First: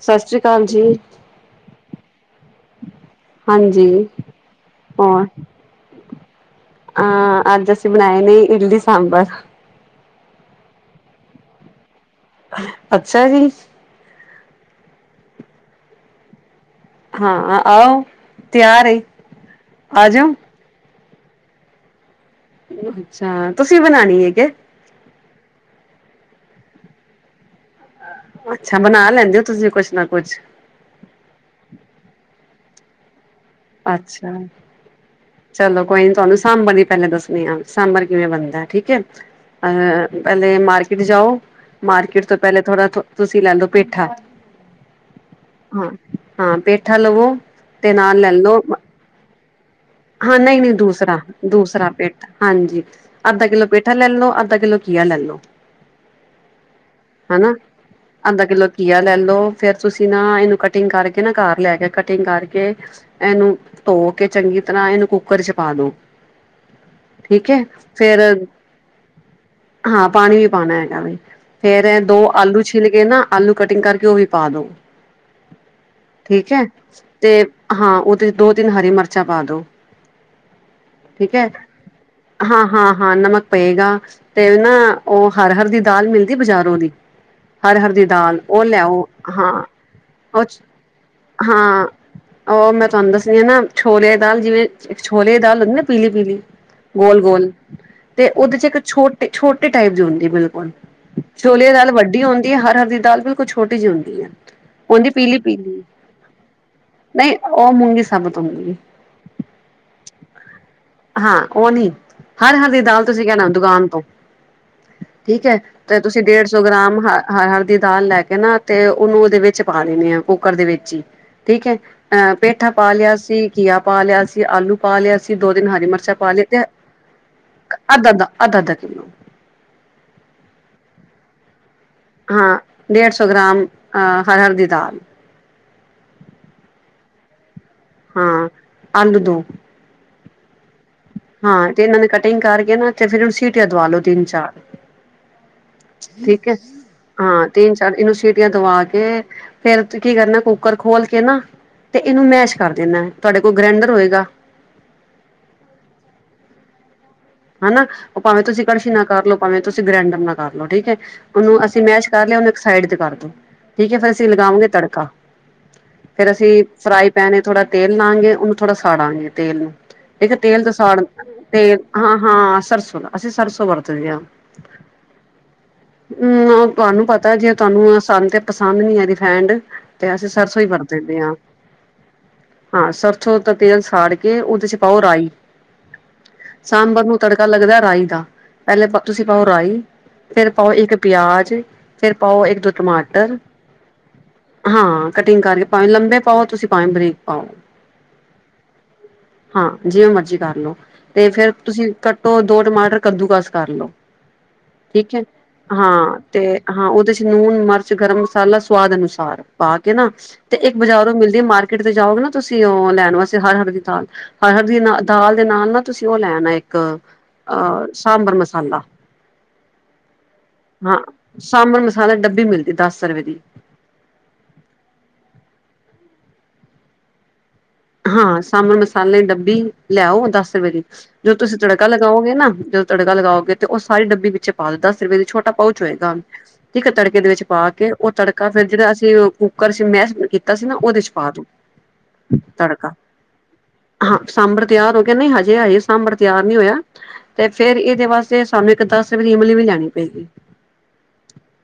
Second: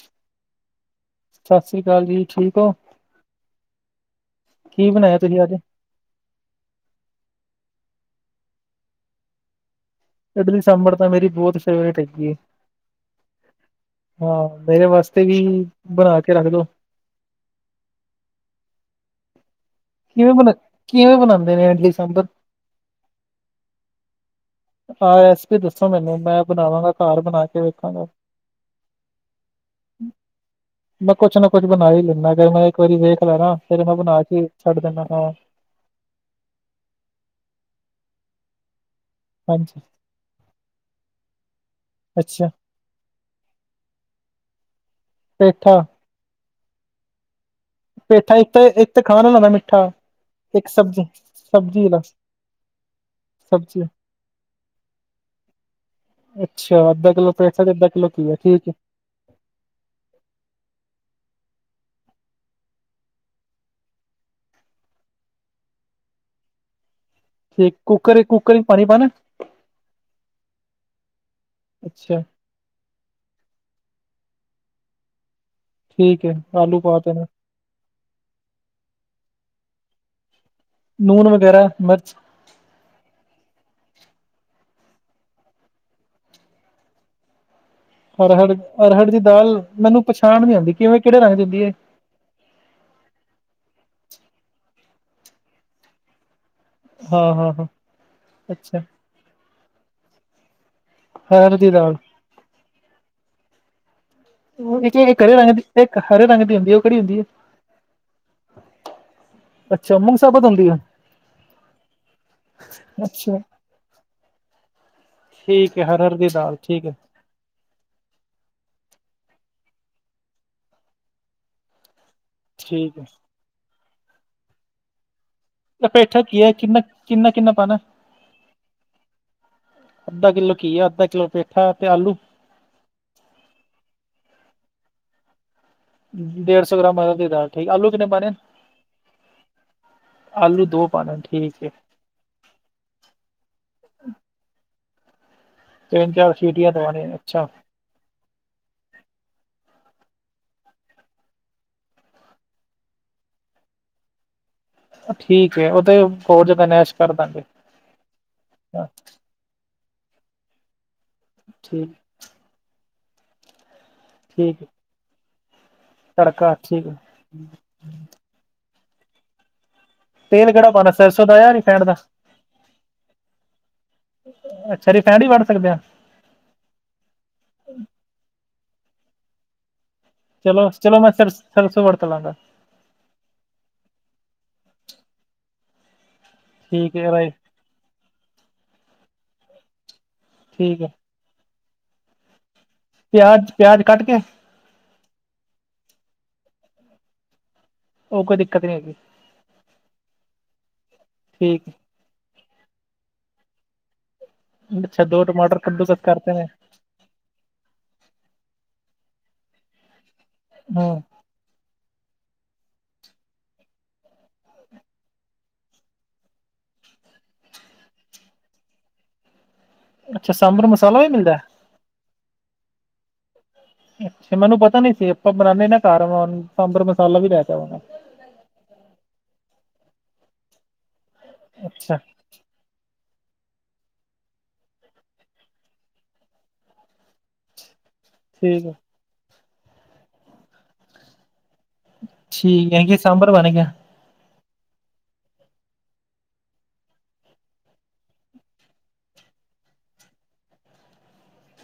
ਸਤਿ ਸ੍ਰੀ ਅਕਾਲ ਜੀ ਸਤਿ ਸ਼੍ਰੀ ਅਕਾਲ ਜੀ ਠੀਕ ਹੋ ਹਾਂਜੀ ਕੀ ਬਣਾਇਆ ਹੋਣ। ਤੁਸੀਂ ਅੱਜ ਹਾਂ ਅੱਜ ਅਸੀਂ ਬਣਾਏ ਨੇ ਇਡਲੀ ਸਾਂਬਰ ਇਡਲੀ ਸਾਂਭਰ ਤਾਂ ਮੇਰੀ ਬਹੁਤ ਫੇਵਰੇਟ ਹੈਗੀ ਹੈ। ਅੱਛਾ ਜੀ। ਹਾਂ ਮੇਰੇ ਵਾਸਤੇ ਵੀ ਬਣਾ ਕੇ ਰੱਖ ਦੋ। ਹਾਂ ਆਓ, ਤਿਆਰ ਏ। ਆ ਜਾਓ ਕਿਵੇਂ ਬਨਾ, ਕਿਵੇਂ ਬਨਾਂਦੇ ਨੇ ਇਡਲੀ ਸਾਂਭਰ? ਅੱਛਾ, ਤੁਸੀਂ ਬਨਾਨੀ ਏ ਕੇ? ਆਹ ਰੈਸਪੀ ਦੱਸੋ ਮੈਨੂੰ ਮੈਂ ਬਨਾਵਾਂਗਾ ਘਰ ਬਨਾ ਕੇ ਵੇਖਾਂਗਾ ਅੱਛਾ ਬਨਾ ਲੈਂਦੇ ਓ ਤੁਸੀਂ ਕੁਛ ਨਾ ਕੁਛ। ਮੈਂ ਕੁਛ ਨਾ ਕੁਛ ਬਨਾ ਹੀ ਲੈਂਨਾ, ਜੇ ਮੈਂ ਇੱਕ ਵਾਰੀ ਵੇਖ ਲਯਾ ਨਾ ਫੇਰ ਮੈਂ ਬਣਾ ਅੱਛਾ ਕੇ ਛੱਡ ਦੇਨਾਂ ਹਾਂ। ਚਲੋ ਕੋਈ ਨੀ ਤੁਹਾਨੂੰ ਸਾਂਬਰ ਦੀ ਪਹਲੇ ਦੱਸਨੀ ਆ, ਸਾਂਬਰ ਕਿਵੇਂ ਬਨਦਾ ਐ ਠੀਕ ਏ। ਹਾਂਜੀ ਅਹ ਪਹਿਲੇ ਮਾਰਕੀਟ ਜਾਓ, ਮਾਰਕੀਟ ਤੋਂ ਅੱਛਾ ਪਹਿਲੇ ਥੋੜਾ ਤੁਸੀਂ ਲੈ ਲੋ ਪੇਠਾ। ਪੇਠਾ। ਹਾਂ ਹਾਂ ਪੇਠਾ ਲਵੋ ਤੇ ਨਾਲ ਲੈ ਪੇਠਾ ਇੱਕ ਲਓ ਤੇ, ਇੱਕ ਤੇ ਖਾਨ ਆਲਾ ਹੋਂਦਾ ਮਿੱਠਾ। ਹਾਂ ਨਹੀਂ ਇੱਕ ਨਹੀਂ ਸਬਜ਼ੀ ਦੂਸਰਾ, ਸਬਜ਼ੀ ਦੂਸਰਾ ਵਾਲਾ ਪੇਠਾ, ਹਾਂਜੀ ਅੱਧਾ ਕਿੱਲੋ ਸਬਜ਼ੀ ਪੇਠਾ ਲੈ ਲਓ, ਅੱਧਾ ਕਿਲੋ ਘੀਆ ਲੈ ਲਓ। ਅੱਛਾ, ਅੱਧਾ ਕਿਲੋ ਹਨਾ ਪੇਠਾ ਤੇ ਅੱਧਾ ਕਿਲੋ ਘਿਆ ਅੱਧਾ ਕਿੱਲੋ ਠੀਕ ਏ। ਘੀਆ ਲੈ ਲੋ ਫੇਰ ਤੁਸੀਂ ਨਾ ਇਹਨੂੰ ਕਟਿੰਗ ਕਰਕੇ ਨਾ, ਘਰ ਲੈ ਕੇ ਕਟਿੰਗ ਕਰਕੇ ਇਹਨੂੰ ਧੋ ਕੇ ਚੰਗੀ ਤਰ੍ਹਾਂ ਇਹਨੂੰ ਕੁੱਕਰ ਚ ਪਾ ਦੋ। ਠੀਕ ਐ ਫੇਰ ਕੁੱਕਰ ਕੁੱਕਰ ਚ ਪਾਣੀ ਪਾਣਾ ਹਾਂ ਪਾਨੀ ਵੀ ਪਾਨਾ ਹੈਗਾ ਵੇ ਫੇਰ ਅੱਛਾ ਦੋ ਆਲੂ ਚ ਛਿਲ ਕੇ ਨਾ ਆਲੂ ਕਟਿੰਗ ਕਰਕੇ ਉਹ ਵੀ ਪਾ ਦੋ ਹੈ ਠੀਕ ਐ ਆਲੂ ਪਾ ਨੇ ਤੇ ਹਾਂ ਉਹਦੇ ਚ ਦੋ ਤਿੰਨ ਹਰੀ ਮਰਚਾਂ ਪਾ ਦੋ। ਨੂਨ ਠੀਕ ਹੈ ਵਗੈਰਾ ਮਰਚ ਹਾਂ, ਹਾਂ, ਹਾਂ ਨਮਕ ਪਏਗਾ। ਤੇ ਨਾ ਉਹ ਹਰ ਹਰ ਦੀ ਦਾਲ ਮਿਲਦੀ ਬਾਜ਼ਾਰੋਂ ਦੀ। ਹਰ ਹਰ ਦੀ ਦਾਲ ਅਰਹੜ ਉਹ ਲੈ ਆਓ, ਅਰਹੜ ਦੀ ਹਾਂ ਦਾਲ ਮੈਨੂੰ ਉਹ ਪਛਾਣ ਨੀ ਚ ਆਉਂਦੀ ਕਿਵੇਂ ਕਿਹੜੇ ਰੰਗ ਦੀ ਹੁੰਦੀ ਹੈ ਹਾਂ। ਓਹ ਮੈਂ ਤੁਹਾਨੂੰ ਦੱਸਨੀ ਆਂ ਨਾ, ਛੋਲੇਆਂ ਦੀ ਦਾਲ, ਜਿਵੇਂ ਛੋਲੇਆਂ ਦੀ ਦਾਲ ਹੁੰਦੀ ਨਾ ਪੀਲੀ-ਪੀਲੀ ਹਾਂ ਗੋਲ-ਗੋਲ ਹਾਂ ਹਾਂ ਤੇ ਉਹਦੇ 'ਚ ਅੱਛਾ ਇੱਕ ਛੋਟ ਛੋਟੇ ਟਾਈਪ ਦੀ ਹੁੰਦੀ ਬਿਲਕੁਲ, ਛੋਲੇਆਂ ਦੀ ਦਾਲ ਵੱਡੀ ਹੁੰ ਇਹ ਹਰ ਹਰ ਦੀ ਦਾਲ ਬਿਲਕੁਲ ਛੋਟੀ ਜੀ ਹੁੰਦੀ ਐ। [unintelligible] ਏਕ ਹਰੇ ਰੰਗ ਦੀ, ਏਕ ਹਰੇ ਰੰਗ ਦੀ ਹੁੰਦੀ ਐ, ਉਹ ਕੇੜੀ ਹੁੰਦੀ ਐ? ਨਹੀਂ ਉਹ ਮੂੰਗੀ ਸਾਬਤ ਹੁੰਦੀ ਹੈ ਅੱਛਾ ਮੁੂੰਗ ਸਾਬਤ ਹੁੰਦੀ ਐ। ਹਾਂ ਓਹ ਨੀ। ਹਰ ਹਰ ਦੀ ਦਾਲ, ਤੁਸੀਂ ਅੱਛਾ ਕਹਿਨਾਂ ਦੁਕਾਨ ਤੋਂ। ਠੀਕ ਐ ਹੈ ਤੇ ਹਰਹਰ ਤੁਸੀਂ ਦੀ ਡੇਢ ਦਾਲ ਸੌ ਠੀਕ ਹੈ ਗ੍ਰਾਮ ਹ ਹਰ-ਹਰ ਦੀ ਦਾਲ ਲੈ ਕੇ ਨਾ ਤੇ ਉਹਨੂੰ ਉਹਦੇ ਵਿੱਚ ਪਾ ਦੇਨੀ ਐ ਕੁੱਕਰ ਦੇ ਵਿੱਚ ਈ ਠੀਕ ਐ। ਅਹ ਪੇਠਾ ਪਾ ਠੀਕ ਹੈ ਲਿਆ ਸੀ, ਘੀਆ ਪਾ ਲਿਆ ਸੀ, ਆਲੂ ਪਾ ਲਿਆ ਅਸੀਂ ਦੋ ਦਿਨ ਹਰੀ ਇਹ ਮਰਚਾਂ ਪੇਠਾ ਪਾ ਲਿਆਂ ਘੀਆ ਤੇ ਕਿੰਨਾ ਕਿੰਨਾ ਕਿੰਨਾ ਪਾਉਣਾ ਅੱਧਾ-ਅੱਧਾ, ਅੱਧਾ-ਅੱਧਾ ਕਿਲੋ। ਅੱਧਾ ਕਿੱਲੋ ਘੀਆ, ਅੱਧਾ ਕਿੱਲੋ ਪੇਠਾ ਤੇ ਆਲੂ ਹਾਂ ਡੇਢ ਸੌ ਗ੍ਰਾਮ ਅ ਹਰ-ਹਰ ਦੀ ਦਾਲ। ਡੇਢ ਸੌ ਗ੍ਰਾਮ ਹਰ ਹਰ ਦੀ ਦਾਲ, ਠੀਕ ਐ ਆਲੂ ਕਿੰਨੇ ਪਾਣੇ ਨ? ਹਾਂ ਆਲੂ ਦੋ ਆਲੂ ਦੋ ਪਾਣੇ ਠੀਕ ਹੈ ਹਾਂ ਤੇ ਇਹਨਾਂ ਨੇ ਕਟਿੰਗ ਕਰਕੇ ਨਾ ਤੇ ਫਿਰ ਓਨੁ ਸੀਟੀਆਂ ਦਵਾ ਲੋ ਤਿੰਨ ਚਾਰ। ਤਿੰਨ ਚਾਰ ਠੀਕ ਐ ਸੀਟੀਆਂ ਦਵਾਣੇ ਅੱਛਾ ਹਾਂ ਤਿੰਨ ਇਹਨੂੰ ਸਿਟੀਆਂ ਦਵਾ ਕੇ ਫੇਰ ਕੀ ਕਰਨਾ? ਕੁੱਕਰ ਖੋਲ ਕੇ ਨਾ ਤੇ ਇਹਨੂੰ ਮੈਸ਼ ਕਰ ਦੇਂਨਾ ਐ, ਤੁਹਾਡੇ ਕੋਲ ਗ੍ਰੈਂਡਰ ਹੋਏਗਾ? ਠੀਕ ਐ, ਉਹ ਤੇ ਹੋਰ ਜਾਦਾ ਮੈਸ਼ ਕਰ ਦਾਂਗੇ। ਹਨਾ ਉਹ ਭਾਵੇਂ ਤੁਸੀਂ ਕੜਸ਼ੀ ਨਾ ਕਰ ਲੋ, ਭਾਵੇਂ ਤੁਸੀਂ ਗ੍ਰੈਂਡਰ ਨਾ ਕਰ ਲਓ, ਠੀਕ ਹੈ ਉਹਨੂੰ ਅਸੀਂ ਠੀਕ ਮੈਸ਼ ਕਰ ਲਿਆ ਹੁਨ ਇੱਕ ਸਾਈਡ ਤੇ ਕਰ ਦੋ, ਠੀਕ ਐ ਫੇਰ ਅਸੀਂ ਠੀਕ ਲਗਾਵਾਂਗੇ ਤੜਕਾ। ਫੇਰ ਅਸੀਂ ਤੜਕਾ ਠੀਕ ਹੈ। ਫਰਾਈ ਪੈਨ ਥੋੜਾ ਤੇਲ ਲਾਂਗੇ, ਉਹਨੂੰ ਥੋੜਾ ਸਾੜਾਂਗੇ ਤੇਲ ਨੂੰ। [unintelligible] ਤੇਲ ਕਿਹੜਾ ਤੋਂ ਪਾਉਣਾ ਸਾੜ ਸਰਸੋਂ ਦਾ ਜਾਂ ਤੇਲ ਰਿਫੈਂਡ ਦਾ ਹਾਂ ਹਾਂ, ਸਰਸੋਂ ਦਾ ਅਸੀਂ ਸਰਸੋਂ ਵਰਤਦੇ ਆ। ਅੱਛਾ ਰਿਫੈਂਡ ਹੀ ਵਰਤ ਸਕਦੇ ਹਾਂ ਨਾ ਤੁਹਾਨੂੰ ਪਤਾ ਜੇ ਤੁਹਾਨੂੰ ਸਾਨੂੰ ਤੇ ਪਸੰਦ ਨੀ ਐ ਰੀਫੈਂਡ ਤੇ ਅਸੀਂ ਸਰਸੋਂ ਈ ਚਲੋ ਵਰਤ ਚਲੋ ਮੈਂ ਦੇ ਸਰ ਆ। ਸਰਸੋਂ ਵਰਤ ਲਾਂਗਾ ਹਾਂ, ਸਰਸੋ ਦਾ ਤੇਲ ਸਾੜ ਕੇ ਉਹਦੇ ਚ ਪਾਓ ਰਾਈ ਠੀਕ ਸਾਂਬਰ ਹੈ ਨੂੰ ਰਾਈ ਤੜਕਾ ਲੱਗਦਾ ਰਾਈ ਦਾ, ਪਹਿਲੇ ਤੁਸੀਂ ਪਾਓ ਰਾਈ ਫਿਰ ਪਾਓ ਠੀਕ ਹੈ ਇੱਕ ਪਿਆਜ ਫਿਰ ਪਾਓ ਇੱਕ ਦੋ ਟਮਾਟਰ ਪਿਆਜ ਪਿਆਜ ਕੱਟ ਕੇ ਹਾਂ, ਕਟਿੰਗ ਕਰਕੇ ਪਾਵੇ ਲੰਬੇ ਪਾਓ ਤੁਸੀਂ ਪਾਵੇ ਬਰੀਕ ਪਾਓ। ਉਹ ਕੋਈ ਦਿੱਕਤ ਨਹੀਂ ਹੈਗੀ ਹਾਂ, ਜਿਵੇਂ ਮਰਜੀ ਕਰ ਲੋ ਤੇ ਫੇਰ ਠੀਕ ਤੁਸੀਂ ਕੱਟੋ ਦੋ ਟਮਾਟਰ ਕੱਦੂ ਕਸ ਕਰਲੋ ਹੈ। ਅੱਛਾ ਠੀਕ ਐ ਦੋ ਟਮਾਟਰ ਕੱਦੂਕਸ ਹਾਂ ਕਰਤੇ ਤੇ ਨੇ ਹਾਂ, ਉਹਦੇ ਚ ਨੂਣ, ਮਿਰਚ, ਗਰਮ ਮਸਾਲਾ ਸਵਾਦ ਅਨੁਸਾਰ ਪਾ ਕੇ ਨਾ ਤੇ ਇੱਕ ਹੂੰ ਬਾਜ਼ਾਰੋ ਮਿਲਦੀ ਮਾਰ ਕੀਟ ਤੇ ਜਾਓਗੇ ਨਾ ਤੁਸੀ ਓ ਲੈਣ ਵਾਸਤੇ ਹਰਹਰ ਦੀ ਦਾਲ ਹਰਹਰ ਦੀ ਦਾਲ ਦੇ ਨਾਲ ਨਾ ਤੁਸੀ ਓ ਲੈਣ ਇੱਕ ਅ ਸਾਂਬਰ ਮਸਾਲਾ ਅੱਛਾ ਸਾਂਬਰ ਹਾਂ, ਮਸਾਲਾ ਵੀ ਮਿਲਦਾ ਸਾਂਬਰ ਮਸਾਲਾ ਡੱਬੀ ਮਿਲਦੀ ਦਸ ਰੁਪਏ ਦੀ ਅੱਛਾ ਮੈਨੂੰ ਪਤਾ ਨੀ ਸੀ ਆਪਾਂ ਬਣਾਉਦੇ ਨਾ ਘਰ ਸਾਂਬਰ ਮਸਾਲਾ ਵੀ ਲੈ ਜਾਵਾਂਗਾ। ਹਾਂ, ਸਾਂਬਰ ਮਸਾਲੇ ਡੱਬੀ ਲੈ ਆਓ ਦਸ ਰੁਪਏ ਦੀ ਜਦੋ ਤੁਸੀਂ ਤੜਕਾ ਅੱਛਾ ਲਗਾਓਗੇ ਨਾ ਜੋ ਤੜਕਾ ਲਗਾਓਗੇ ਤੇ ਉਹ ਸਾਰੀ ਡੱਬੀ ਵਿੱਚ ਪਾਦੋ ਦਸ ਰੁਪਏ ਦਾ ਛੋਟਾ ਪਾਊਚ ਹੋਏਗਾ। ਠੀਕ ਆ ਤੜਕੇ ਦੇ ਵਿੱਚ ਪਾ ਕੇ ਉਹ ਤੜਕਾ ਠੀਕ ਫਿਰ ਹੈ ਜਿਹੜਾ ਅਸੀਂ ਕੁੱਕਰ ਚ ਮੈਸ਼ ਕੀਤਾ ਸੀ ਨਾ ਓਦੇ ਚ ਪਾ ਦਓ। ਠੀਕ ਐ ਕਿ ਸਾਂਬਰ ਬਣ ਗਿਆ। ਹਾਂ, ਸਾਂਬਰ ਤਿਆਰ ਹੋ ਕੇ ਨਈ ਹਜੇ ਹਜੇ ਸਾਂਬਰ ਤਿਆਰ ਨਈ ਹੋਇਆ। ਤੇ ਫੇਰ ਏਦੇ ਵਾਸਤੇ ਸਾਨੂੰ ਇੱਕ ਦਸ ਰੁਪਏ ਦੀ ਇਮਲੀ ਵੀ ਲਿਆਣੀ ਪਏਗੀ।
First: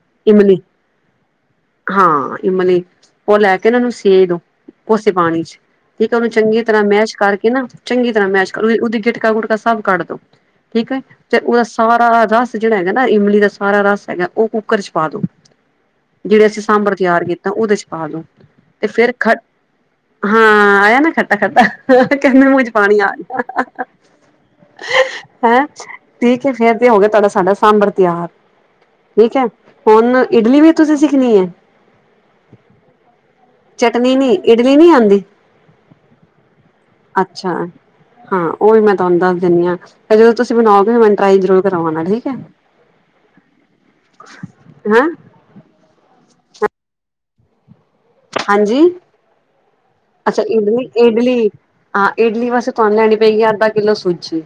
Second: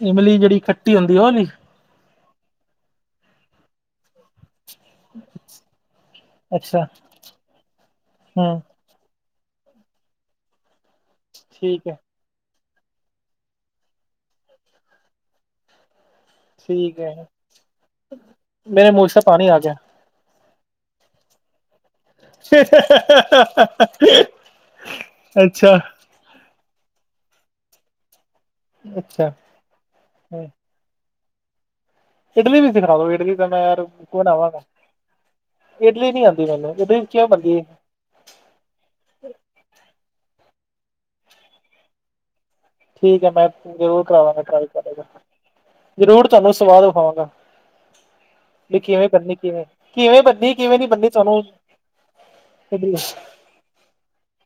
ਇਮਲੀ ਜੇੜੀ ਖੱਟੀ ਹੁੰਦੀ ਓ ਲੀ। ਹਾਂ, ਇਮਲੀ ਉਹ ਲੈ ਕੇ ਨਾਂ ਓਨੂੰ ਸੇ ਦੋ ਕੋਸੇ ਪਾਣੀ ਚ। ਫਿਰ ਤੇ ਓਨੂੰ ਚੰਗੀ ਤਰ੍ਹਾਂ ਅੱਛਾ ਮੈਸ਼ ਕਰਕੇ ਨਾ ਚੰਗੀ ਤਰ੍ਹਾਂ ਮੈਸ਼ ਹੂੰ ਕਰ ਫਿਰ ਉਦੀ ਗਿਟਕਾ ਗੁਟਕਾ ਸਭ ਕੱਢ ਦੋ ਠੀਕ ਐ ਤੇ ਓਦਾ ਠੀਕ ਹੈ ਸਾਰਾ ਰਸ ਜਿਹੜਾ ਹੈਗਾ ਨਾ ਇਮਲੀ ਦਾ ਸਾਰਾ ਰਸ ਹੈਗਾ ਉਹ ਕੁੱਕਰ ਚ ਪਾ ਦੋ ਜਿਹੜੇ ਅਸੀਂ ਸਾਂਬਰ ਠੀਕ ਤਿਆਰ ਹੈ ਕੀਤਾ ਉਹਦੇ ਚ ਪਾ ਦੋ ਤੇ ਮੇਰੇ ਫਿਰ ਖ ਹਾਂ, ਆਇਆ ਨਾ ਖੱਟਾ-ਖੱਟਾ ਕਹਿੰਦੇ ਮੂੰਹ ਚ ਪਾਣੀ ਆ ਗਿਆ ਹੈ ਅੱਛਾ ਠੀਕ ਐ ਫੇਰ ਤੇ ਹੋ ਗਿਆ ਤੁਹਾਡਾ ਸਾਡਾ ਸਾਂਬਰ ਤਿਆਰ ਅੱਛਾ ਠੀਕ ਐ ਹੁਣ ਇਡਲੀ ਵੀ ਤੁਸੀਂ ਸਿੱਖਣੀ ਏ। ਇਡਲੀ ਵੀ ਸਿਖਾਦੋ, ਇਡਲੀ ਤਾਂ ਮੈਂ ਯਾਰ ਚਟਨੀ ਨੀ ਬਣਾਵਾਂਗਾ, ਇਡਲੀ ਨੀ ਆਉਂਦੀ ਇਡਲੀ ਨੀ ਆਂਦੀ ਮੈਨੂੰ। ਇਡਲੀ ਕਿਵੇਂ ਅੱਛਾ। ਬਣਦੀ ਹੈ ਹਾਂ, ਉਹ ਵੀ ਮੈਂ ਤੁਹਾਨੂੰ ਦੱਸ ਦਿੰਨੀ ਆਂ ਜਦੋਂ ਤੁਸੀਂ ਬਣਾਓਗੇ ਮੈਨੂੰ ਟਾ੍ਈ ਜਰੂਰ ਕਰਵਾਨਾ ਠੀਕ ਐ। ਠੀਕ ਐ ਮੈਂ ਜ਼ਰੂਰ ਕਰਾਵਾਂਗਾ ਟਰਾਈ ਤੂਹਾਡੇ ਕੋ, ਹੈਂ ਜ਼ਰੂਰ ਤੁਹਾਨੂੰ ਸਵਾਦ ਵਖਾਵਾਂਗਾ। ਹਾਂਜੀ, ਕਿਵੇਂ ਕਿਵੇਂ ਅੱਛਾ ਬਣਨੀ ਕਿਵੇਂ ਇਡਲੀ, ਨੀ ਬਣਨੀ ਤੁਹਾਨੂੰ ਇਡਲੀ ਹਾਂ ਇਡਲੀ ਵਾਸ ਤੇ ਤੁਹਾਨੂੰ ਲੈਣੀ ਪਏਗੀ ਅੱਧਾ ਕਿੱਲੋ ਸੂਜੀ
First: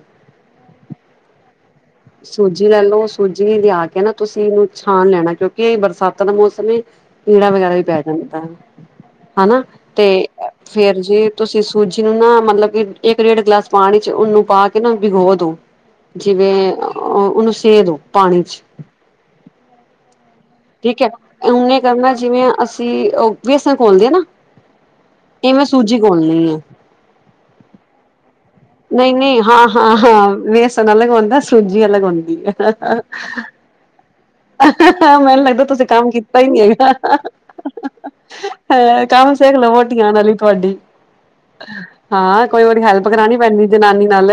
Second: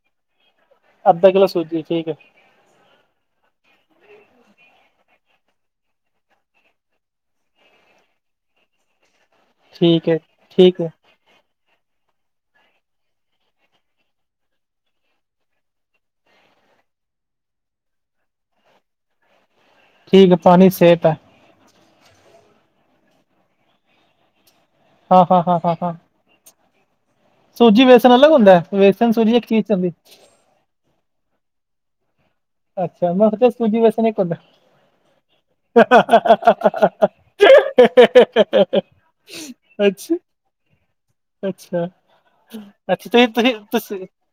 ਅੱਧਾ ਕਿਲੋ ਸੂਜੀ ਠੀਕ ਐ। ਸੂਜੀ ਲੈ ਲਓ, ਸੂਜੀ ਲਿਆ ਕੇ ਨਾ ਤੁਸੀ ਓਨੂੰ ਛਾਣ ਲੈਣਾ ਕਿਉਂਕਿ ਇਹ ਬਰਸਾਤਾਂ ਦਾ ਮੌਸਮ ਐ। ਕੀੜਾ ਵਗੈਰਾ ਵੀ ਪੈ ਜਾਂਦਾ ਐ ਹਨਾ ਤੇ ਠੀਕ ਹੈ ਠੀਕ ਹੈ ਫੇਰ ਜੀ ਤੁਸੀਂ ਸੂਜੀ ਨੂੰ ਨਾ ਮਤਲਬ ਕਿ ਇੱਕ ਡੇਢ ਗਲਾਸ ਪਾਣੀ ਚ ਉਹਨੂੰ ਪਾ ਕੇ ਨਾ ਭਿਗੋ ਦੋ ਜਿਵੇਂ ਓਨੂੰ ਸੇ ਦੋ ਪਾਣੀ ਚ ਠੀਕ ਪਾਣੀ ਸਿਹਤ ਹੈ। ਈਉ ਨੇ ਕਰਨਾ ਜਿਵੇਂ ਅਸੀਂ ਓ ਵੇਸਣ ਘੋਲਦੇ ਆ ਨਾ। ਹਾਂ ਹਾਂ ਹਾਂ ਇਵੇੈਂ ਹਾਂ ਹਾਂ ਸੂਜੀ ਘੋਲਣੀ ਐ। ਸੂਜੀ ਵੇਸਣ ਅਲੱਗ ਹੁੰਦਾ ਐ। ਨਈ-ਨਈ, ਹਾਂ-ਹਾਂ-ਹਾਂ ਵੇਸਨ ਅਲਗ ਹੁੰਦਾ, ਸੂਜੀ ਅਲਗ ਹੁੰਦੀ ਐ। ਅੱਛਾ, ਮੈਂ ਸੋਚਿਆ ਸੂਜੀ ਵੈਸਨ ਇਕ ਹੁੰਦਾ। ਹਾਂ ਮੈਨੂੰ ਲੱਗਦਾ ਤੁਸੀਂ ਕੰਮ ਕੀਤਾ ਈ ਨਈ ਹੈਗਾ ਹੈ। ਕੰਮ ਸਿੱਖ ਲਵੋ ਵੋਟੀ ਅੱਛਾ ਆਂਣ ਆਲੀ ਤੁਹਾਡੀ। ਅੱਛਾ- ਹਾਂ ਕੋਈ ਵਾਰੀ ਹੈਲਪ ਅੱਛਾ ਤੁ ਫਿਰ ਕਰਾਣੀ ਤੁਸੀਂ ਪੈਂਦੀ ਤੁਸੀਂ ਜਨਾਨੀ ਨਾਲ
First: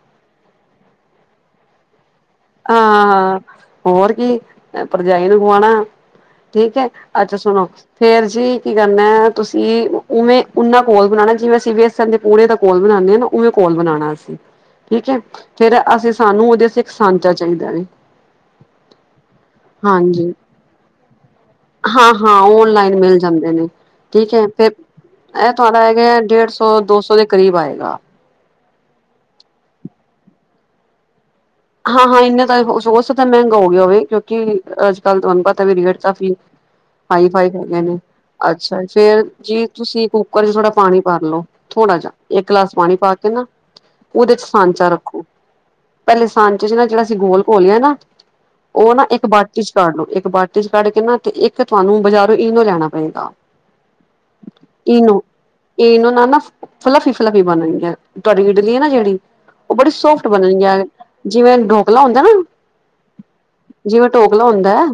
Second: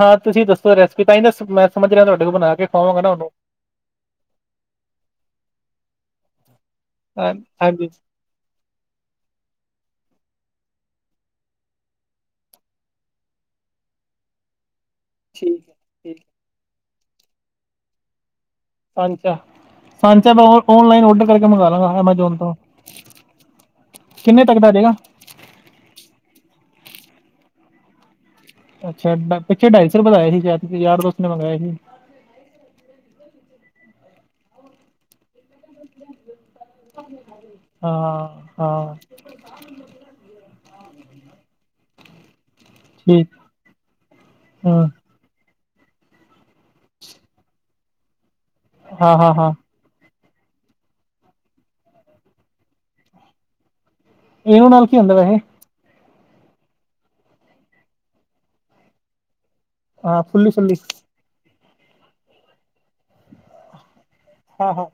ਹਾਂ ਤੁਸੀਂ ਦੱਸੋ ਰੈਸਪੀ ਤਾਂ ਦੱਸ ਮੈਂ ਸਮਝ ਰਿਹਾ ਤੁਹਾਡੇ ਬਣਾ ਕੇ ਖਵਾਵਾਂਗਾ ਨਾ ਉਹਨੂੰ ਹਾਂ-ਹਾਂ ਹੋਰ ਕੀ ਭਰਜਾਈ ਨੂੰ ਖਵਾਣਾ ਠੀਕ ਹੈ। ਹਾਂ ਅੱਛਾ ਸੁਣੋ ਹਾਂਜੀ ਫੇਰ ਜੀ। ਕੀ ਕਰਨਾ ਤੁਸੀਂ ਉਵੇਂ ਉਨਾ ਘੋਲ ਬਣਾਣਾ ਜਿਵੇਂ ਅਸੀਂ ਬੇਸਣ ਦੇ ਪੂੜ ਦਾ ਘੋਲ ਬਣਾਨੇ ਆ ਨਾ ਉਵੇਂ ਘੋਲ ਬਣਾਣਾ ਅਸੀ ਠੀਕ ਹੈ ਠੀਕ ਹੈ ਫੇਰ ਅਸੀਂ ਠੀਕ ਹੈ। ਸਾਨੂੰ ਉਹਦੇ ਆਸਤੇ ਇੱਕ ਸਾਂਚਾ ਚਾਹੀਦਾ ਏ। ਸਾਂਚਾ ਸਾਂਚਾ ਮੈਂ ਓਨਲਾਈਨ ਓਡਰ ਕਰਕੇ ਮੰਗ ਲਾਂਗਾ ਐਮਾਜੋਨ ਹਾਂ-ਹਾਂ ਤੋਂ ਓਨਲਾਈਨ ਮਿਲ ਜਾਂਦੇ ਨੇ ਠੀਕ ਕਿੰਨੇ ਹੈ ਤੱਕ ਦਾ ਫਿਰ ਆ ਜਾਏਗਾ। ਇਹ ਤੁਹਾਡਾ ਹੈਗਾ ਡੇਢ ਸੌ ਦੋ ਸੌ ਦੇ ਕਰੀਬ ਆਏਗਾ। ਅੱਛਾ ਪਿੱਛੇ ਢਾਈ ਸੌ ਆਇਆ ਸੀ ਯ ਯਾਰ ਦੋਸਤ ਨੇ ਮੰਗਾਇਆ ਸੀ। ਹਾਂ-ਹਾਂ ਇੰਨਾ ਤਾਂ ਹੋੋ ਸਕਤਾ ਮਹਿੰਗਾ ਹੋ ਗਿਆ ਹੋਵੇ ਕਿਉਂਕਿ ਅੱਜ ਕੱਲ ਤੁਹਾਨੂੰ ਪਤਾ ਵੀ ਰੇਟ ਕਾਫੀ ਹਾਈ ਫਾਈ ਹੈਗੇ ਨੇ ਹਾਂ ਅੱਛਾ ਹਾਂ ਫੇਰ ਜੀ। ਤੁਸੀਂ ਕੁੱਕਰ 'ਚ ਥੋੜਾ ਪਾਣੀ ਭਰ ਲਓ ਥੋੜਾ ਜਿਹਾ ਇੱਕ ਗਲਾਸ ਪਾਣੀ ਪਾ ਕੇ ਠੀਕ ਨਾ ਉਹਦੇ 'ਚ ਹਾਂ ਸਾਂਚਾ ਰੱਖੋ ਪਹਿਲੇ ਹਾਂਜੀ ਜਿਹੜਾ ਅਸੀਂ ਗੋਲ ਘੋਲਿਆ ਨਾ ਉਹ ਨਾ ਹਾਂ ਇੱਕ ਹਾਂ ਹਾਂ ਬਾਟੀ 'ਚ ਕੱਢ ਲਓ ਇੱਕ ਬਾਟੀ 'ਚ ਕੱਢ ਕੇ ਨਾ ਤੇ ਇੱਕ ਤੁਹਾਨੂੰ ਬਾਜ਼ਾਰੋਂ ਇਨੂੰ ਲੈਣਾ ਪਏਗਾ। ਇਨੋ ਨਾਲ ਕੀ ਹੁੰਦਾ ਵੈਹੇ ਇਨੋ ਨਾਲ ਨਾ ਫਲਫ਼ੀ-ਫਲਫ਼ੀ ਬਣਨਗੀਆਂ ਤੁਹਾਡੀ ਇਡਲੀ ਹੈ ਨਾ ਜਿਹੜੀ ਉਹ ਬੜੀ ਹਾਂ ਸੋਫਟ ਫੁੱਲੀ ਫੁੱਲੀ ਬਣਨਗੀਆਂ ਜਿਵੇਂ ਢੋਕਲਾ ਹੁੰਦਾ ਨਾ ਜਿਵੇਂ ਟੋਕਲਾ ਹਾਂ ਹੁੰਦਾ ਹੈ ਹਾਂ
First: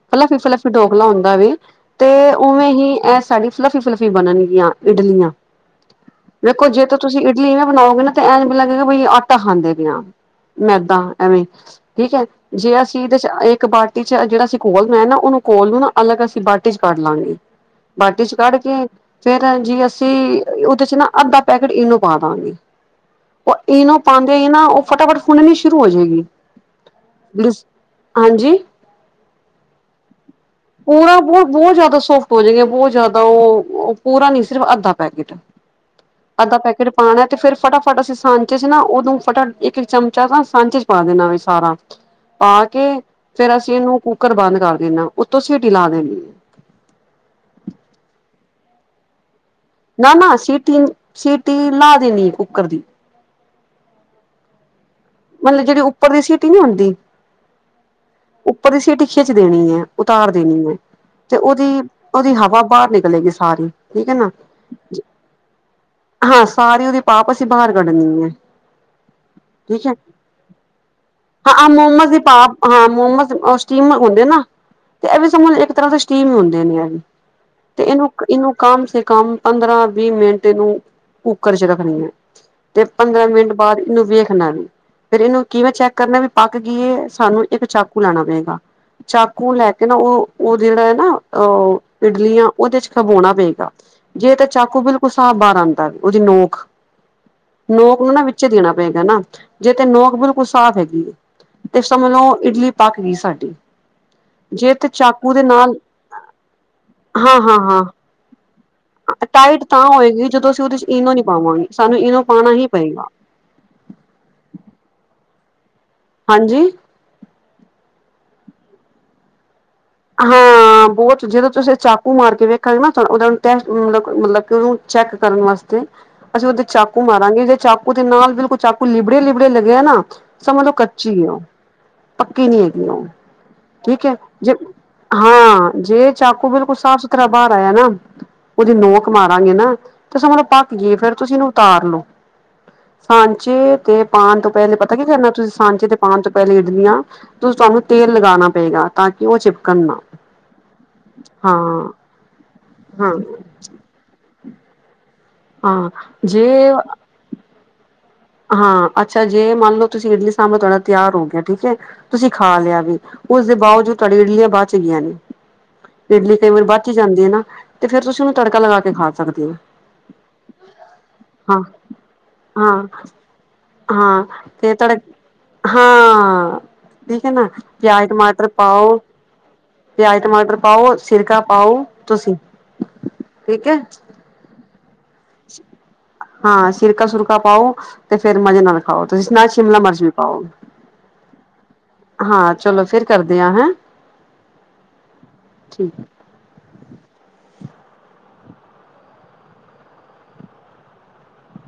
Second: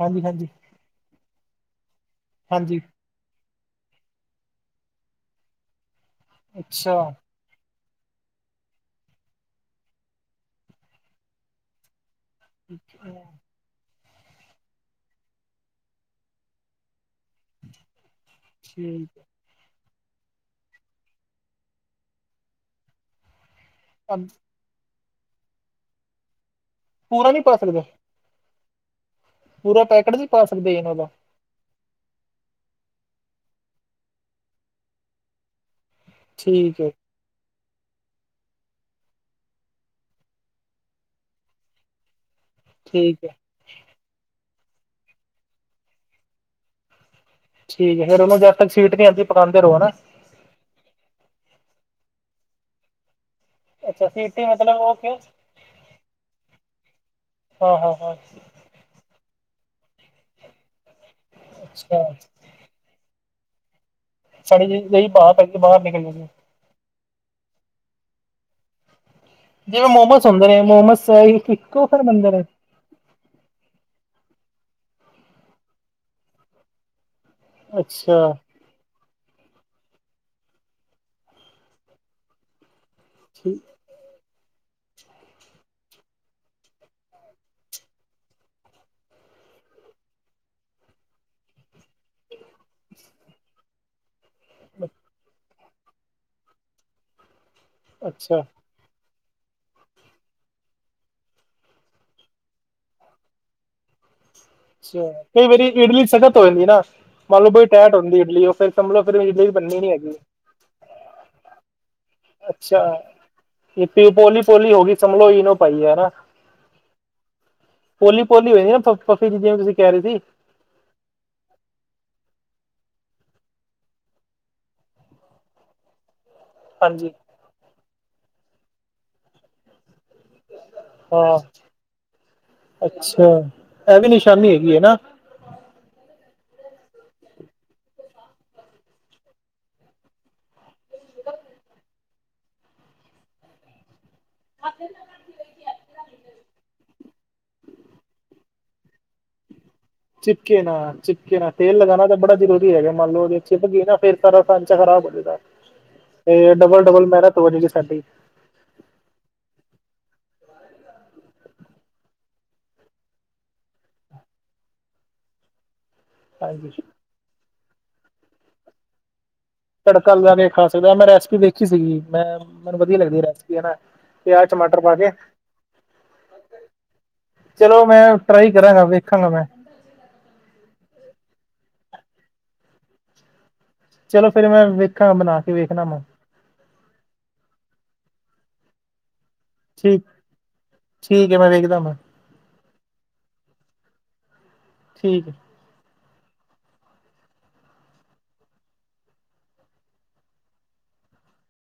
ਹਾਂਜੀ ਫਲਫੀ- ਹਾਂਜੀ ਫਲਫੀ ਟੋਕਲਾ ਹੁੰਦਾ ਵੇ। ਤੇ ਉਵੇਂ ਹਾਂਜੀ ਹੀ ਇਹ ਸਾਡੀ ਫਲੱਫ਼ੀ- ਫਲਫੀ ਬਣਨਗੀਆਂ ਇਡਲੀਆਂ ਦੇਖੋ ਜੇ ਤ ਅੱਛਾ ਤੁਸੀਂ ਇਡਲੀਆ ਨ ਬਣਾਓਗੇ ਨਾ ਤਾਂ ਐਂ ਲਗੇਗਾ ਆਟਾ ਖਾਂਦੇ ਪਏ ਆਂ। ਮੈਦਾ ਐਵੇਂ ਠੀਕ ਹੈ ਜੇ ਅਸੀਂ ਇਹਦੇ 'ਚ ਇਹ ਇੱਕ ਬਾਟੀ 'ਚ ਜਿਹੜਾ ਅਸੀਂ ਘੋਲ ਮੈਂ ਨਾ ਉਹਨੂੰ ਘੋਲ ਨੂੰ ਨਾ ਅਲਗ ਅਸੀਂ ਬਾਟੀ 'ਚ ਕੱਢ ਲਾਂਗੇ। ਬਾਟੀ 'ਚ ਕੱਢ ਕੇ ਠੀਕ ਫੇਰ ਜੀ ਅਸੀਂ ਉਹਦੇ 'ਚ ਨਾ ਅੱਧਾ ਪੈਕੇਟ ਇਨੋ ਪਾ ਦਾਂਗੀ। ਉਹ ਇਨੋ ਪਾਂਦੇ ਹੀ ਨਾ ਉਹ ਫਟਾਫਟ ਫੁਲਨੀ ਸ਼ੁਰੂ ਹੋ ਜਾਏਗੀ। ਪੂਰਾ ਨਹੀਂ ਪਾ ਸਕਦੇ। ਹਾਂਜੀ ਪੂਰਾ ਪੈਕਟ ਨਹੀਂ ਪਾ ਸਕਦੇ ਇਹਨਾਂ ਦਾ ਪੂਰਾ ਬਹੁਤ - ਬਹੁਤ ਜ਼ਿਆਦਾ ਸੋਫਟ ਹੋ ਜਾ ਬਹੁਤ ਜ਼ਿਆਦਾ ਉਹ ਪੂਰਾ ਨਹੀ ਸਿਰਫ ਅੱਧਾ ਪੈਕੇਟ ਅੱਧਾ ਠੀਕ ਪੈਕੇਟ ਹੈ ਪਾਉਣਾ ਤੇ ਫ਼ਿਰ ਫਟਾਫਟ ਅਸੀਂ ਸਾਂਚੇ 'ਚ ਨਾ ਉਹਨੂੰ ਫਟਾ ਇੱਕ ਚਮਚਾ ਤਾਂ ਸਾਂਝੇ 'ਚ ਪਾ ਦੇਣਾ ਵ ਸਾਰਾ ਪਾ ਕੇ ਠੀਕ ਹੈ ਫੇਰ ਅਸੀਂ ਇਹਨੂੰ ਕੁੱਕਰ ਬੰਦ ਕਰ ਦੇਣਾ ਉੱਤੋਂ ਸੀਟੀ ਲਾ ਦੇਣੀ। ਠੀਕ ਏ ਫੇਰ ਉਹਨੂੰ ਜਦ ਤੱਕ ਸੀਟੀ ਨੀ ਆਂਦੀ ਪਕਾਉਂਦੇ ਰੋ ਨਾ। ਸਿਟੀ ਲਾਂ ਦੇਣੀ ਕੂਕਰ ਦੀ ਅੱਛਾ ਸੀਟੀ ਮਤਲਬ ਓ ਕੇ ਮਤਲਬ ਜਿਹੜੀ ਉੱਪਰ ਦੀ ਸੀਟੀ ਨਹੀਂ ਹੁੰਦੀ। ਹਾਂ- ਹਾਂ- ਹਾਂ ਉੱਪਰ ਸਿਟੀ 'ਚ ਦੇਣੀ ਹੈ ਉਤਾਰ ਦੇਣੀ ਹੈ ਤੇ ਉਹਦੀ ਅੱਛਾ ਉਹਦੀ ਹਵਾ ਬਾਹਰ ਨਿਕਲੇਗੀ। ਸਾਰੀ ਠੀਕ ਹੈ ਨਾ ਸਾਡੀ ਜਹੀ ਪਾ ਪੈ ਬਾਹਰ ਨਿਕਲ ਜਾਦੀ ਸਾਰੇ ਉਹਦੀ ਪਾਪ ਅਸੀਂ ਬਾਹਰ ਕੱਢਣੀ ਹੈ ਠੀਕ ਜਿਵੇਂ ਹੈ ਮੋਮੋਸ ਹੁੰਦੇ ਨੇ ਮੋਮਸ ਹਾਂ ਆਹ ਇੱਕੋ ਫਿਰ ਮੋਮਜ਼ ਹੀ ਬੰਦੇ ਨੇ ਪਾਫ ਹਾਂ ਮੋਮੋਸ ਸਟੀਮ ਹੁੰਦੇ ਨਾ ਤੇ ਇਹ ਵੀ ਸਮਝ ਇੱਕ ਤਰ੍ਹਾਂ ਦੇ ਸਟੀਮ ਹੁੰਦੇ ਨੇ ਐ। ਤੇ ਇਹਨੂੰ ਅੱਛਾ ਇਹਨੂੰ ਕਮ ਸੇ ਕਮ ਪੰਦਰਾਂ ਵੀਹ ਮਿੰਟ ਇਹਨੂੰ ਕੁੱਕਰ 'ਚ ਰੱਖਣੀ ਹੈ। ਤੇ ਪੰਦਰਾਂ ਮਿੰਟ ਠੀਕ ਬਾਅਦ ਇਹਨੂੰ ਵੇਖਣਾ ਫ਼ਿਰ ਇਹਨੂੰ ਕਿਵੇਂ ਚੈੱਕ ਕਰਨਾ ਵੀ ਪੱਕ ਗਈ ਏ ਸਾਨੂੰ ਇੱਕ ਚਾਕੂ ਲਾਣਾ ਪਏਗਾ। ਚਾਕੂ ਲੈ ਕੇ ਨਾ ਉਹ- ਉਹ ਜਿਹੜਾ ਹੈ ਨਾ ਉਹ ਇਡਲੀਆ ਉਹਦੇ 'ਚ ਭਿਗਾਉਣਾ ਪਏਗਾ ਜੇ ਉਹਦੀ ਨੋਕ- ਨੋਕ ਨੂੰ ਨਾ ਅੱਛਾ ਵਿੱਚ ਦੇਣਾ ਪਏਗਾ ਨਾ। ਜੇ ਤੇ ਨੋਕ ਬਿਲਕੁਲ ਸਾਫ਼ ਹੈਗੀ ਹੈ ਤੇ ਲੋ ਇਡਲੀ ਪੱਕ ਗਈ ਸਾਡੀ ਜੇ ਤੇ ਅੱਛਾ ਚਾਕੂ ਦੇ ਕਈ ਵਾਰੀ ਨਾਲ ਇਡਲੀ ਸਖ਼ਤ ਹੋ ਜਾਂਦੀ ਨਾ ਹਾਂ ਮੰਨ ਲਓ ਹਾਂ ਬਈ ਹਾਂ ਟੈਟ ਹੁੰਦੀ ਇਡਲੀ ਉਹ ਫਿਰ ਤਾਂਲ ਫਿਰ ਇਡਲੀ ਵੀ ਟਾਈਟ ਬੰਨੀ ਤਾਂ ਨੀ ਹੈਗੀ ਹੋਏਗੀ ਜਦੋਂ ਅਸੀਂ ਉਹਦੇ ਚ ਇਨੋ ਨੀ ਪਾਵਾਂਗੇ ਸਾਨੂੰ ਇਹਨੂੰ ਅੱਛਾ ਇਹ ਪਿਓ ਪੋਲੀ ਪੋਲੀ ਹੋ ਗਈ ਸਮਜ ਲੋ ਪਾਈ ਹੈ ਹਨਾ। ਹਾਂਜੀ ਪੋਲੀ ਪੋਲੀ ਹੋਦੀ ਨਾ ਪਫ਼ੀ ਜਿਵੇਂ ਤੁਸੀਂ ਕਹਿ ਰਹੇ ਸੀ ਹਾਂ ਬਹੁਤ ਜਦੋਂ ਤੁਸੀਂ ਚਾਕੂ ਮਾਰ ਕੇ ਵੇਖਾਂਗੇ ਨਾਓ ਟੈਸ ਮਤਲਬ ਮਤਲਬ ਕਿ ਉਹਨ ਚੈੱਕ ਕਰਨ ਵਾਸਤੇ ਅਸੀਂ ਉਹਦੇ ਚਾਕੂ ਹਾਂਜੀ ਮਾਰਾਂਗੇ ਜੇ ਚਾਕੂ ਦੇ ਨਾਲ ਬਿਲਕੁਲ ਚਾਕੂ ਲਿਬੜੇ ਲਿਬੜੇ ਲੱਗੇਿਆ ਨਾ ਸਮਝ ਲਓ ਕੱਚੀ ਹਾਂ ਉਹ ਪੱਕੀ ਨਹੀਂ ਹੈਗੀ ਉਹ ਅੱਛਾ ਇਹ ਠੀਕ ਵੀ ਹੈ ਜੇ ਨਿਸ਼ਾਨੀ ਹੈਗੀ ਹੈ ਨਾ ਹਾਂ ਜੇ ਚਾਕੂ ਬਿਲਕੁਲ ਸਾਫ਼ ਸੁਥਰਾ ਬਾਹਰ ਆਇਆ ਨਾ ਉਹਦੀ ਨੋਕ ਮਾਰਾਂਗੇ ਨਾ ਤੇ ਸਮਜੋ ਪੱਕ ਗਏ ਫੇਰ ਤੁਸੀਂ ਇਹਨੂੰ ਉਤਾਰ ਲਓ ਸਾਂਚੇ ਤੇ ਪਾਉਣ ਤੋਂ ਪਹਿਲੇ ਪਤਾ ਕੀ ਕਰਨਾ ਤੁਸੀਂ ਸਾਂਚੇ ਤੇ ਪਾਉਣ ਤੋਂ ਪਹਿਲੇ ਇੱਡਲੀਆ ਤੁਹਾਨੂੰ ਤੇਲ ਲਗਾਉਣਾ ਪਏਗਾ ਤਾਂ ਕਿ ਉਹ ਚਿਪਕਣ ਨਾ ਚਿਪਕੇ ਨਾ ਚਿਪਕੇ ਨਾ ਹਾਂ ਤੇਲ ਲਗਾਉਣਾ ਤਾਂ ਬੜਾ ਜ਼ਰੂਰੀ ਹੈਗਾ ਮੰਨ ਹਾਂ ਲਓ ਉਹਦੇ ਚਿਪ ਗਈ ਨਾ ਫਿਰ ਸਾਂਚਾ ਖ਼ਰਾਬ ਹੋ ਜਾਂਦਾ ਹਾਂ ਤੇ ਜੇ ਡਬਲ ਡਬਲ ਮਿਹਨਤ ਹੋ ਜਗੀ ਹਾਂ ਅੱਛਾ ਜੀ ਮੰਨ ਲਓ ਤੁਸੀਂ ਇੰਡੀਆ ਸਾਮ ਤੁਹਾਡਾ ਤਿਆਰ ਹੋ ਗਿਆ ਠੀਕ ਹ ਤੁਸੀਂ ਖਾ ਲਿਆ ਵੀ ਉਸਦੇ ਬਾਵਜੂਦ ਤੁਹਾਡੇ ਇਡਲੀਆਂ ਬਾਅਦ ਚ ਗਈਆਂ ਨੇ ਇਡਲੀ ਕਈ ਵਾਰੀ ਹਾਂਜੀ ਵੱਧ ਹੀ ਜਾਂਦੀ ਹੈ ਨਾ ਤੇ ਫਰ ਤੁਸੀਂ ਉਹਨੂੰ ਤੜਕਾ ਲਗਾ ਕੇ ਖਾ ਸਕਦੇ ਹੋ ਤੜਕਾ ਲਗਾ ਕੇ ਖਾ ਸਕਦਾ ਮੈਂ ਰੈਸਪੀ ਹਾਂ ਦੇਖੀ ਸੀਗੀ ਮੈਂ ਮੈਨੂੰ ਹਾਂ ਵਧੀਆ ਲੱਗਦੀ ਰੈਸਪੀ ਹੈ ਨਾ ਹਾਂ ਪਿਆਜ ਤੇ ਟਮਾਟਰ ਪਾ ਤੜਕ ਕੇ ਹਾਂ ਠੀਕ ਹੈ ਨਾ ਚਲੋ ਮੈਂ ਪਿਆਜ ਟਮਾਟਰ ਟਰਾਈ ਕਰਾਂਗਾ ਪਾਓ ਵੇਖਾਂਗਾ ਮੈਂ ਪਿਆਜ਼ ਟਮਾਟਰ ਪਾਓ ਸਿਰਕਾ ਪਾਓ ਤੁਸੀਂ ਠੀਕ ਹੈ ਚਲੋ ਫੇਰ ਮੈਂ ਵੇਖਾਂ ਬਣਾ ਕੇ ਵੇਖਣਾ ਮੈਂ ਹਾਂ ਸਿਰਕਾ ਸੁਰਕਾ ਪਾਓ ਤੇ ਫੇਰ ਮਜ਼ੇ ਨਾਲ ਖਾਓ ਤੁਸੀਂ ਸ਼ਿਮਲਾ ਮਰਚ ਠੀਕ ਵੀ ਪਾਓ ਠੀਕ ਹੈ ਮੈਂ ਵੇਖਦਾ ਮੈਂ ਹਾਂ ਚਲੋ ਫਿਰ ਕਰਦੇ ਆ ਹੈਂ ਠੀਕ ਹੈ ਠੀਕ